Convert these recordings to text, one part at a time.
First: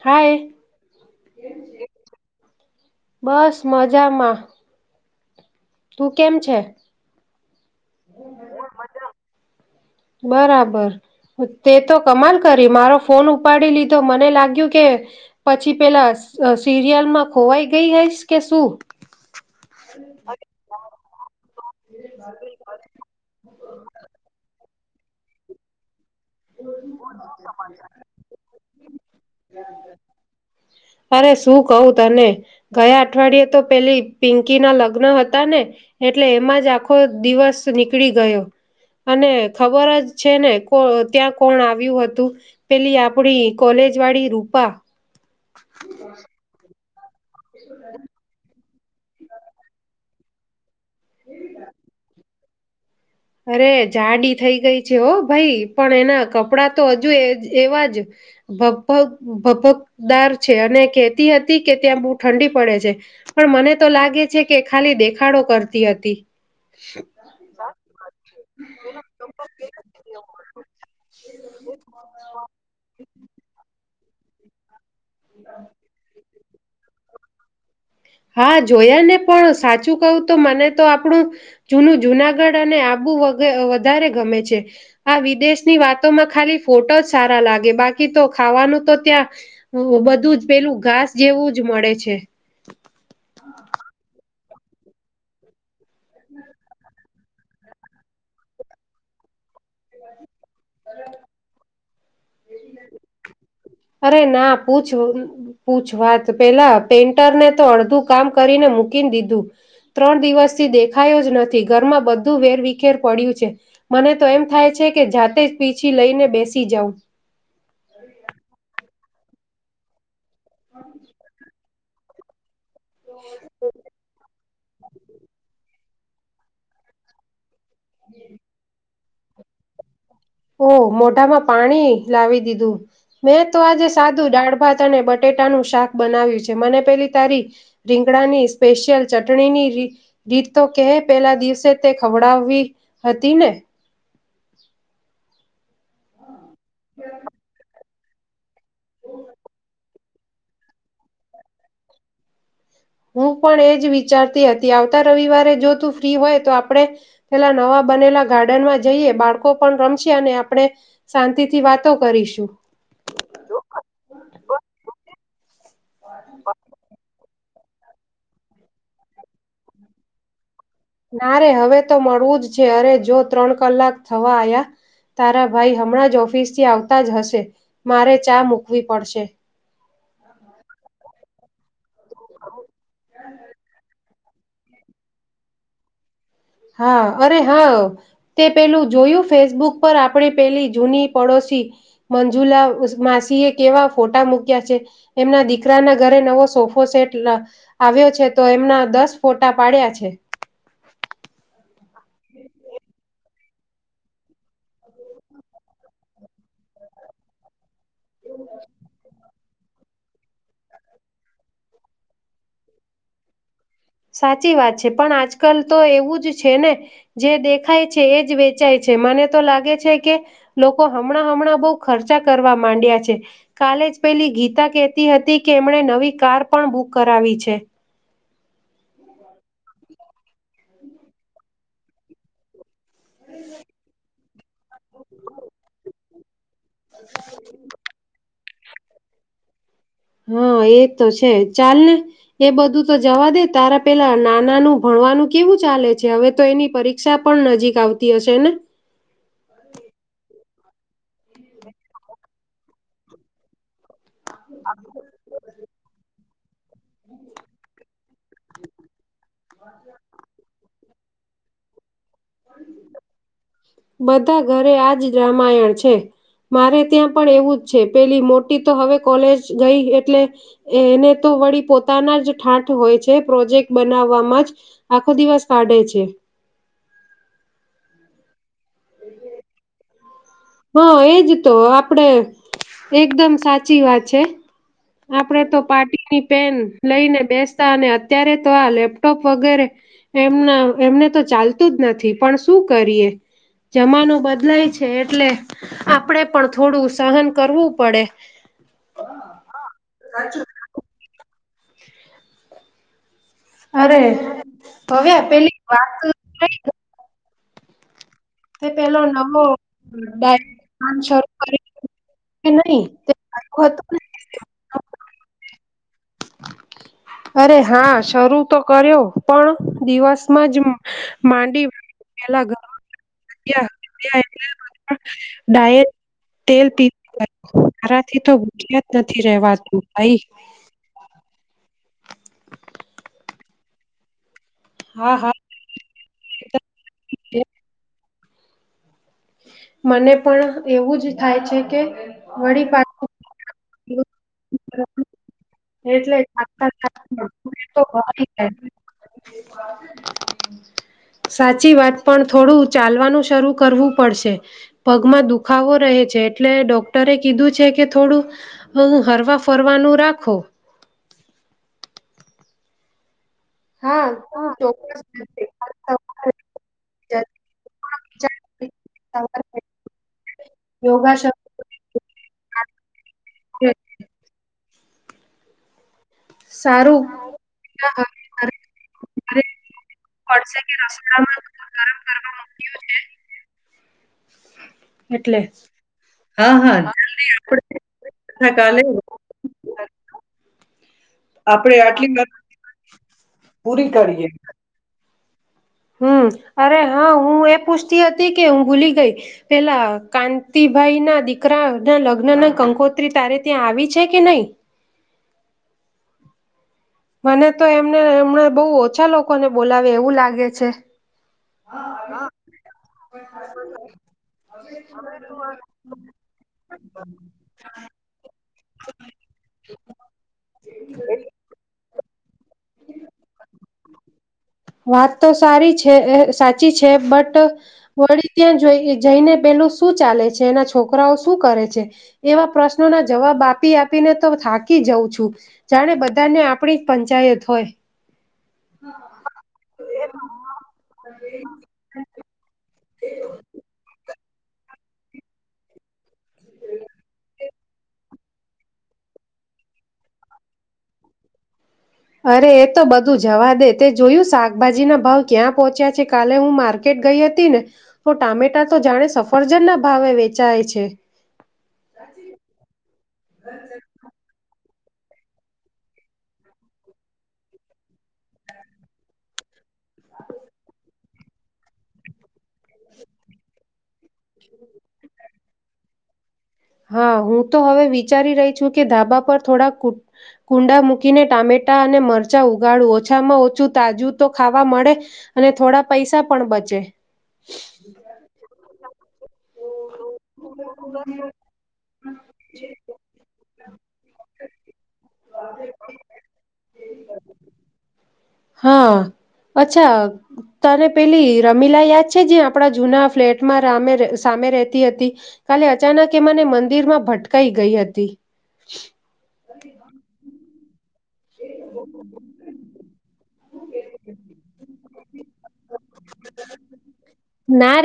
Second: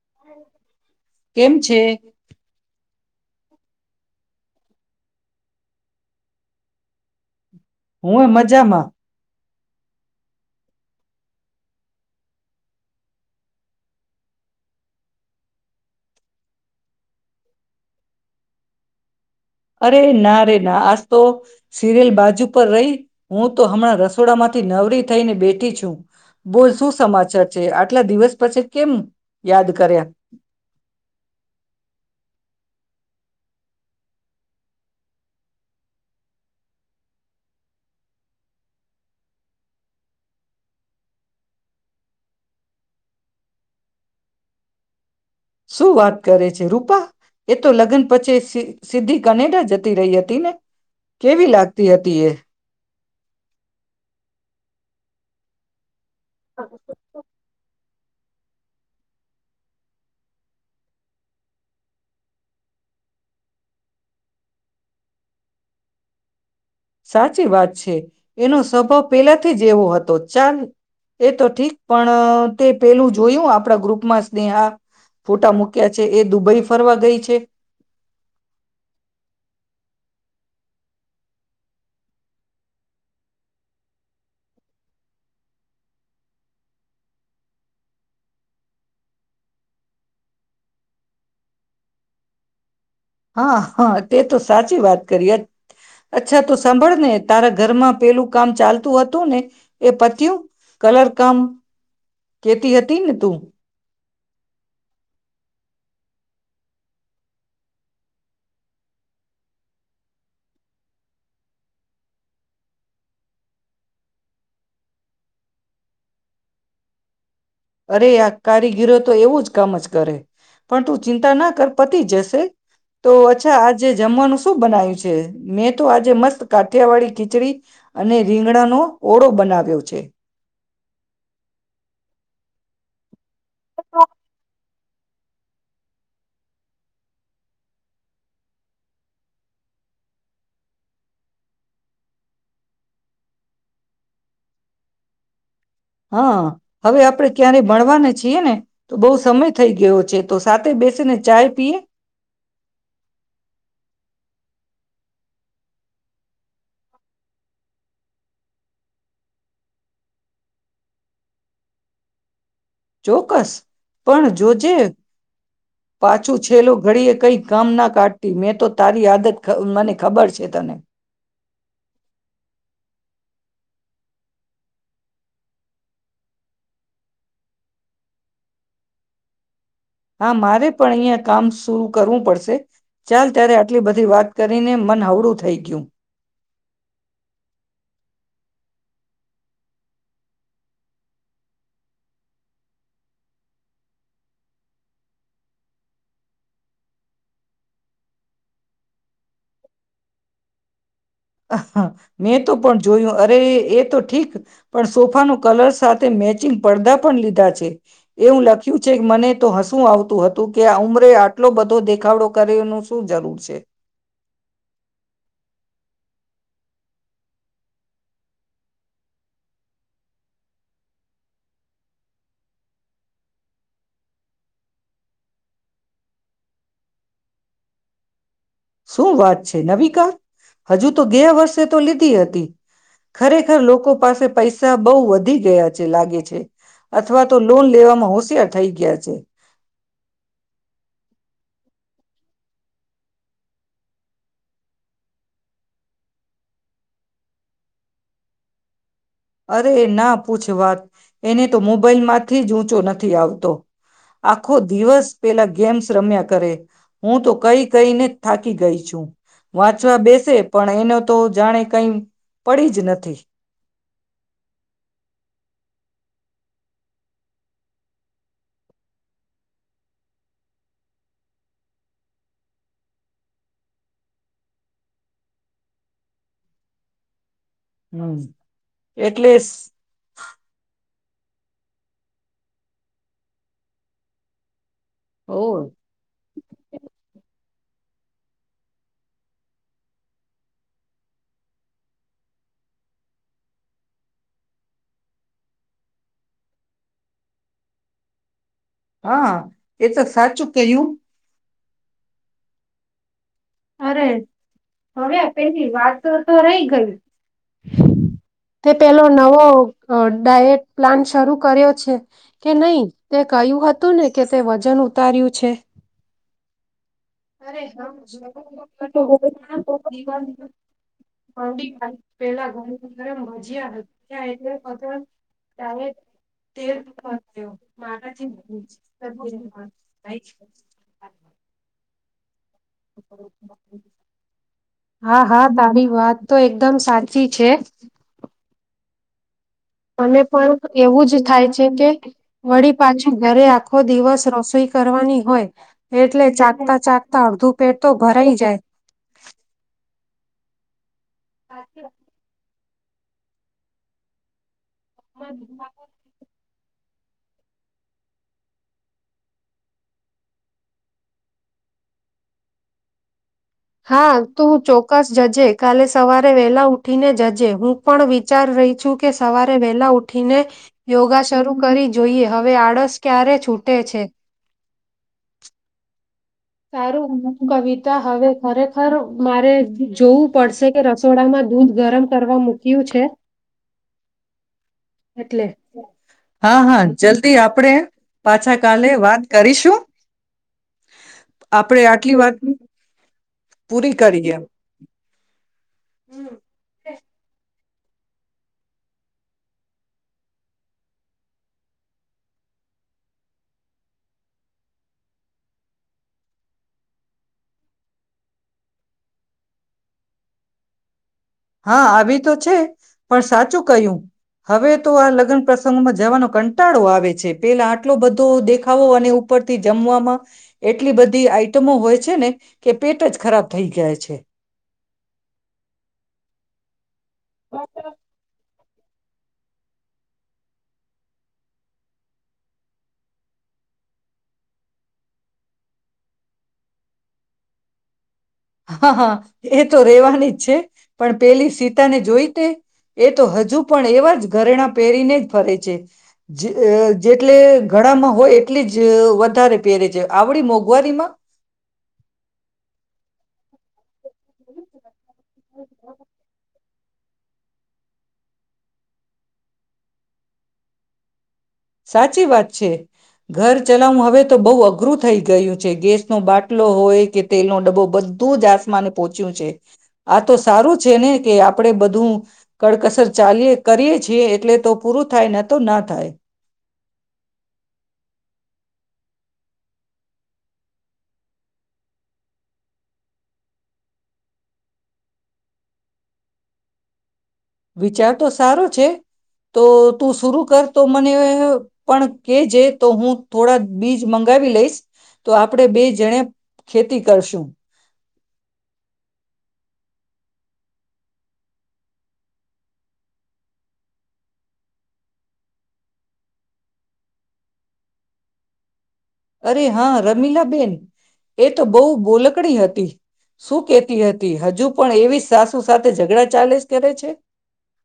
હાય કેમ છે? બસ મજામાં. તું કેમ છે? હું મજામાં. બરાબર, તે તો કમાલ કરી મારો ફોન ઉપાડી લીધો મને લાગ્યું કે પછી પહેલા સીરીયલ માં ખોવાઈ ગઇ હોઈશ છે શું. અરે ના રે ના આજ તો સિરિયલ બાજુ પર રહી હું તો હમણાં રસોડા માંથી નવરી થઈ ને બેઠી છું. બોલ શું સમાચાર છે, આટલા દિવસ પછી કેમ યાદ કર્યા? અરે શું કહું તને ગયા અઠવાડિયે તો પેલી પિંકી ના લગ્ન હતા ને એટલે એમાં જ આખો દિવસ નીકળી ગયો અને ખબર જ છે ને કો ત્યાં કોણ આવ્યું હતું, પેલી આપણી કોલેજ વાળી રૂપા. શું વાત કરે છે રૂપા! એ તો લગન [unintelligible] સીધી કનેડા જતી રહી હતી ને. કેવી લાગતી હતી એ? અરે જાડી થઈ ગઈ છે, હો ભાઈ પણ [unintelligible] કપડા તો હજુ એ એવા જ ભભ ભભકદાર છે અને કતી હતી કે ત્યાં બહુ ઠંડી પડે છે પણ મને તો લાગે છે કે ખાલી દેખાડો કરતી હતી [inaudible] તે એનો સ્વભાવ પેલાથી જ એવો હતો ચાલ એ તો ઠીક પણ તે પેલું જોયું આપડા ગ્રુપ મસ્તે હા ફોટા મુક્યા છે એ દુબઈ ફરવા ગઈ છે હા જોયા ને પણ સાચું કહું તો મને તો આપણું જૂનું જુનાગઢ અને આબુ વધારે ગમે છે, આ વિદેશની વાતોમાં ખાલી ફોટો જ સારા લાગે બાકી તો ખાવાનું તો ત્યાં હા હા તે તો સાચી વાત કરી અ અચ્છા તો સાંભળ ને તારા ઘરમાં પેલું કામ ચાલતું હતું ને એ પતયું? કલર કામ કેતી હતી ને તું અરે ના પૂછ પૂછ વાત પેલા પેન્ટરને તો અડધું કામ કરીને મૂકી દીધું. ત્રણ દિવસથી દેખાયો જ નથી. ઘરમાં બધું વેરવિખેર પડ્યું છે., મને તો એમ થાય છે, કે જાતે જ પીછી લઈને બેસી જઉં. અરે આ કારીગીરો તો એવું જ કામ જ કરે પણ તું ચિંતા ના કર પતી જશે તો અચ્છા આજે જમવાનું શું બનાય્યું છે? મેં તો આજે મસ્ત કાઠિયા વાળી ખીચડી. અને રીંગડાનો ઓળો બનાવ્યો છે. ઓહ મોઢામાં પાણી લાવી દીધું મેં તો આજે સાદું ડાળ ભાત અને બટેટાનું શાક બનાવ્યું છે મને પેલી તારી રીંગડાની સ્પેશિયલ ચટણીની રીત તો કહે પહેલા દિવસે તે ખવડાવી હતી ને હા હવે આપડે ક્યારે મળવાને છીએ ને તો બહુ સમય થઈ ગયો છે તો સાથે બેસીને ચાય પીએ હું પણ એજ વિચારતી હતી આવતા રવિવારે જો તું ફ્રી હોય તો આપડે પેલા નવા બનેલા ગાર્ડનમાં જઈએ બાળકો પણ રમશે અને આપણે શાંતિથી વાતો કરીશું ચોક્કસ પણ જોજે પાછું છેલ્લું ઘડીએ કંઈક કામ ના કાઢતી મેં તો તારી આદત મને ખબર છે તને ના રરે હવે તો મળવું જ છે, અરે જો ત્રણ કલાક થવા આયા તારા ભાઈ હમણાં જ ઓફિસ થી આવતા જ હશે મારે ચા મૂકવી પડશે. હા મારે પણ અહિયાં કામ તો કરવું પડશે. ચાલ ત્યારે આટલી બધી વાત કરીને મન હવળું થઈ ગયું. હા અરે હા તે પેલું જોયું ફેસબુક પર આપણી પેલી જૂની પડોશી મંજુલા માસી એ કેવા ફોટા મૂક્યા છે. એમના દીકરાના ઘરે નવો સોફો સેટ આવ્યો છે તો એમના દસ ફોટા પાડ્યા છે. હા, મેં તો પણ જોયું. અરે એ તો ઠીક પણ સોફાનો કલર સાથે મેચિંગ પડદા પણ લીધા છે. એવું લખ્યું છે કે મને તો હસવુ આવતું હતું કે આ ઉમરે આટલો બધો દેખાવડો કરે એનું શું જરૂર છે. સાચી વાત છે, પણ આજકાલ તો એવું જ છે ને જે દેખાય છે એ જ વેચાય છે, મને તો લાગે છે કે લોકો હમણાં હમણાં બહુ ખર્ચા કરવા માંડ્યા છે. કાલે જ પેલી ગીતા કહેતી હતી કે એમણે નવી કાર પણ બુક કરાવી છે. શું વાત છે નવી કાર હજુ તો ગયે વર્ષે તો લીધી હતી. ખરેખર લોકો પાસે પૈસા બહું વધી ગયા છે, લાગે છે અથવા તો લોન લેવામાં હોશિયાર થઈ ગયા છે. હા એ તો છે ચાલ ને એ બધું તો જવા દે તારા પેલા નાનાનું ભણવાનું કેવું ચાલે છે હવે તો એની પરીક્ષા પણ નજીક આવતી હશે ને. અરે ના પૂછ વાત એને તો મોબાઈલમાંથી જ ઊંચો નથી આવતો. આખો દિવસ પેલા ગેમ્સ રમ્યા કરે હું તો કઈ કઈને થાકી ગઈ છું વાંચવા બેસે પણ એને તો જાણે કઈ પડી જ નથી. બધા ઘરે આજ રામાયણ છે મારે ત્યાં પણ એવું જ છે પેલી મોટી તો હવે કોલેજ ગઈ એટલે એને તો વળી પોતાના જ ઠાંઠ હોય છે. પ્રોજેક્ટ બનાવવામાં જ આખો દિવસ કાઢે છે. હું એટલે સ હ એજ તો આપડે એકદમ સાચી વાત છે. આપડે ઓ તો પાટીની પેન લઈને બેસ્ટ તાને અત્યારે તો આ લેપટોપ વગેરે એમના એમને તો ચાલતું જ નથી. પણ શું કરીએ. જમાનો બદલાય છે, એટલે આપડે પણ થોડું સહન કરવું પડે. હા, એ તો સાચું કયું. અરે, હવે પેલી વાતો તો રહી ગઈ. [unintelligible] તે પેલો નવો અ ડાયટ પ્લાન શરૂ કર્યો છે કે નહી? તે કહ્યું હતું ને કે તે વજન ઉતાર્યું છે. અરે હા, શરૂ તો જમવામાં કર્યો પણ ગોળના તો દિવાળી દિવસમાં જ માંડી પેલા ઘર [unintelligible] ડાયટ તેલ પી મારાથી તો ભૂખ્યા જ નથી રેવાતું ભાઈ [unintelligible] [unintelligible] [unintelligible] હા, હા, તારી વાત તો એકદમ સાચી છે. અને પણ એવું જ થાય છે કે વળી પાછું ઘરે આ ખો દિવસ રસોઈ કરવાની હોય એટલે [unintelligible] ચાખતા ચાખતા અડધું પેટ તો ભરાઈ જાય [unintelligible] સાચી વાત પણ થોડું ચાલવાનું શરૂ કરવું પડશે. પગમાં દુખાવો રહે છે, એટલે ડોક ક્ટરે કીધું છે કે થોડું બહું હરવા ફરવાનું રાખો. હા, તું ચોક્કસ જજે. કાલે સવારે વેલા ઉઠીને જજે. હું પણ વિચાર રહી છું કે સવારે વેલા ઉઠીને યોગા શરૂ કરી જોઈએ. હવે આળસ ક્યારે છૂટે છે. સારું હું કવિતા હવે ખરેખર મારે જોવું પડશે કે રસોડામાં દૂધ ગરમ કરવા મૂક્યું છે, એટલે હા હા જલ્દી આપડે પાછા કાલે વાત કરીશું. આપડે આટલી વાત પૂરી કરીએ. હમ. અરે હા હું એ પુસ્તિ હતી કે હું ભૂલી ગઈ. પેલા કાંતિભાઈના દીકરા અ ના લગ્નના કંકોત્રી તારે ત્યાં આવી છે કે નહી? મને તો એમને એમણે બહુ ઓછા લોકોને બોલાવે એવું લાગે છે. હા, આવી તો છે, પણ સાચું કહ્યું. હવે તો આ લગન પ્રસંગોમાં જવાનો કંટાળો આવે છે. પેલા આટલો બધો દેખાવો અને ઉપરથી જમવામાં એટલી બધી આઈટમો હોય છે ને કે પેટ જ ખરાબ થઇ ગાય છે. પ છે વાત તો સારી છે સાચી છે છે બટ વળી ત્યાં જઈને પેલું શું ચાલે છે એના છોકરાઓ શું કરે છે એવા પ્રશ્નોના જવાબ આપી આપીને તો થાકી જાઉં છું જાણે બધાને આપણી પંચાયત હોય હા હા એ તો રેવાની જ છે પણ પેલી સીતા ને જોઈ તે એ તો હજુ પણ એ ઘરેણા પહેરીને જ ફરે છે જે જેટલે ઘણામાં હોય એટલી જ વધારે પહેરે છે આવડી મોંઘવારીમાં અરે એ તો બધું જવા દે તે જોયું શાકભાજી ના ભાવ ક્યાં પહોંચ્યા છે કાલે હું માર્કેટ ટ ગઈ હતી ને તો ટામેટા તો જાણે સફરજન ના ભાવે વેચાય છે. સાચી વાત છે ઘર ચલાવું હવે તો બહુ અધ અઘરું થઈ ગયું છે ગેસ નો બાટલો હોય કે તેલનો ડબ્બો બધું જ આસમાને પોહોચ્યું છે. આ તો સારું છે ને કે આપણેે બધું કડકસર ચાલીએ કરીએ છીએ એટલે તો પૂરું થાય ને તો ના થાય હા હું તો હવે વિચારી રહી છું કે ધાબા પર થોડા કુંડા મૂકીને ટામેટા અને મરચાં ઉગાડું ઓછામાં ઓછું તાજું તો ખાવા મળે અને થોડા પૈસા પણ બચે વિચાર તો સારો છે તો તું શરુ કર તો મને પણ કેજે તો હું થોડા બીજ મંગાવી લઈશ તો આપડે બે જણે ખેતી કરશું હા અચ્છા તને પેલી રમીલા યાદ છે જે આપણા જૂના ફ્લેટમાં રામે સામે રતી હતી કાલે અચાનક એ મને મંદિર માં ભટકાઈ ગઈ હતી અરે હા રમીલાબેન એ તો બહુ બોલકણી હતી શું કેતી હતી હજુ પણ એવી સાસુ સાથે ઝઘડા ચાલે જ કરે છે. ના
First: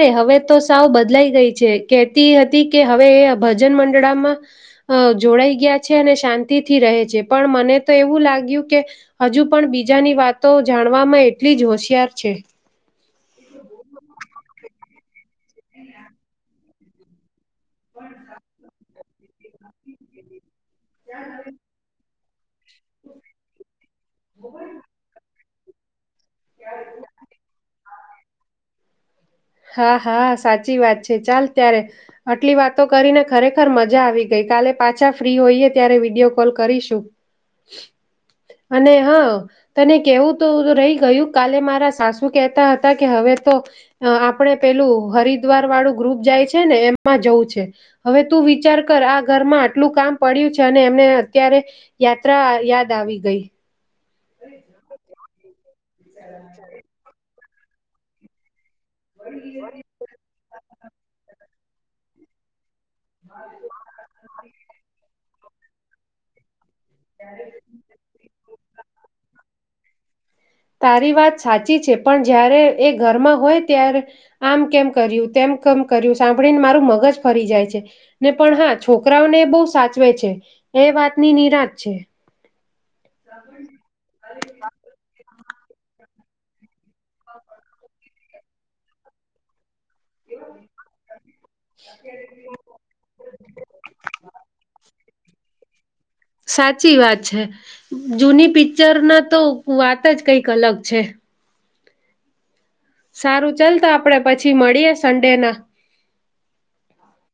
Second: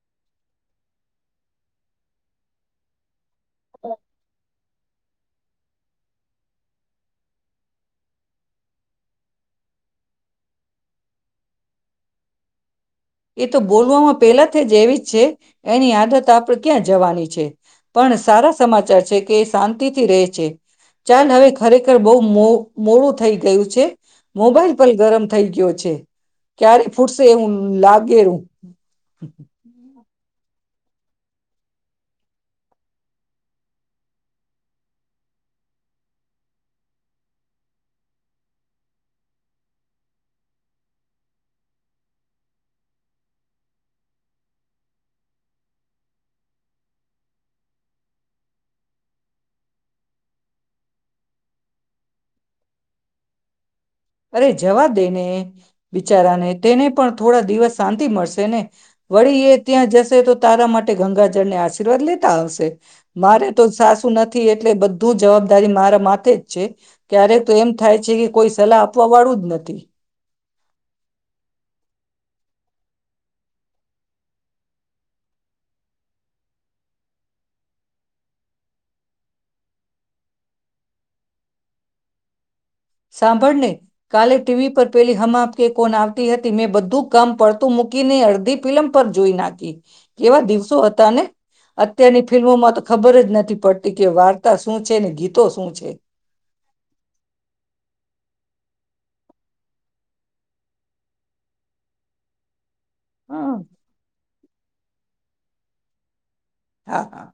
કતી હતી કે હવે ભજન મંડળામાં અ જોડાઈ ગયા છે અને શાંતિથી રહે છે પણ મને તો એવું લાગ્યું કે હજુ પણ બીજાની વાતો જાણવામાં એટલી જ હોશિયાર છે. એ તો બોલવામાં પહેલાથી જ એવી જ છે એની આદત આપણે ક્યાં જવાની છે પણ સારા સમાચાર છે કે શાંતિ થી રહે છે ચાંદ હવે ખરેખર બહુ મૂ મોડું થઈ ગયું છે મોબાઈલ પર ગરમ થઈ ગયો છે ક્યારે ફૂટશે હું લાગ ઘેરું હા હા સાચી વાત છે ચાલ ત્યારે આટલી વાતો કરીને ખરેખર મજા આવી ગઈ કાલે પાછા ફ્રી હોઈએ ત્યારે વિડીયો કોલ કરીશું અને હા તને કેવું તો રહી ગયું કાલે મારા સાસુ કહેતા હતા કે હવે તો આ આપણે પેલું હરિદ્વાર વાળું ગ્રુપ જાય છે ને એમમાં જવું છે હવે તું વિચાર કર આ ઘરમાં આટલું કામ પડ્યું છે અને એમને અત્યારે યાત્રા યાદ આવી ગઈ અરે જવા દેને બિચારાને તેને પણ થોડા દિવસ શાંતિ મળશે ને વળી એ ત્યાં જશે તો તારા માટે ગંગાજળને આશીર્વાદ લેતા આવશે મારે તો સાસું એટલે એટલે બધ તું જવાબદારી મારા માથે જ છે ક્યારેક તો એમ થાય છે કે કોઈ [unintelligible] આપાવાળું જ નથી તારી વાત સાચી છે પણ જ્યારે એ ઘરમાં હોય ત્યારે આમ કેમ કર્યું તેમ કેમ કર્યું સાંભળીને મારું મગજ ફરી જાય છે ને પણ હા છોકરાઓને એ બહુ સાચવે છે એ વાતની નિરાંત છે સાંભળને કાલે ટીવી પર પેલી હમ આપ કે કોન આવતી હતી મેં બધું કામ પડતું મૂકીને અડધી ફિલમ પર જોઈ નાખી કેવા દિવસો હતા ને અત્યારની ફિલ્મોમાં તો ખબર જ નથી પડતી કે વાર્તા શું છે ને ગીત તો શું છે સાચી વાત છે જૂની પિક્ચર ના તો વાત જ કઈક અલગ છે હા સારું ચાલતા આપડે પછી મળીએ સંન્ડે ના હા હા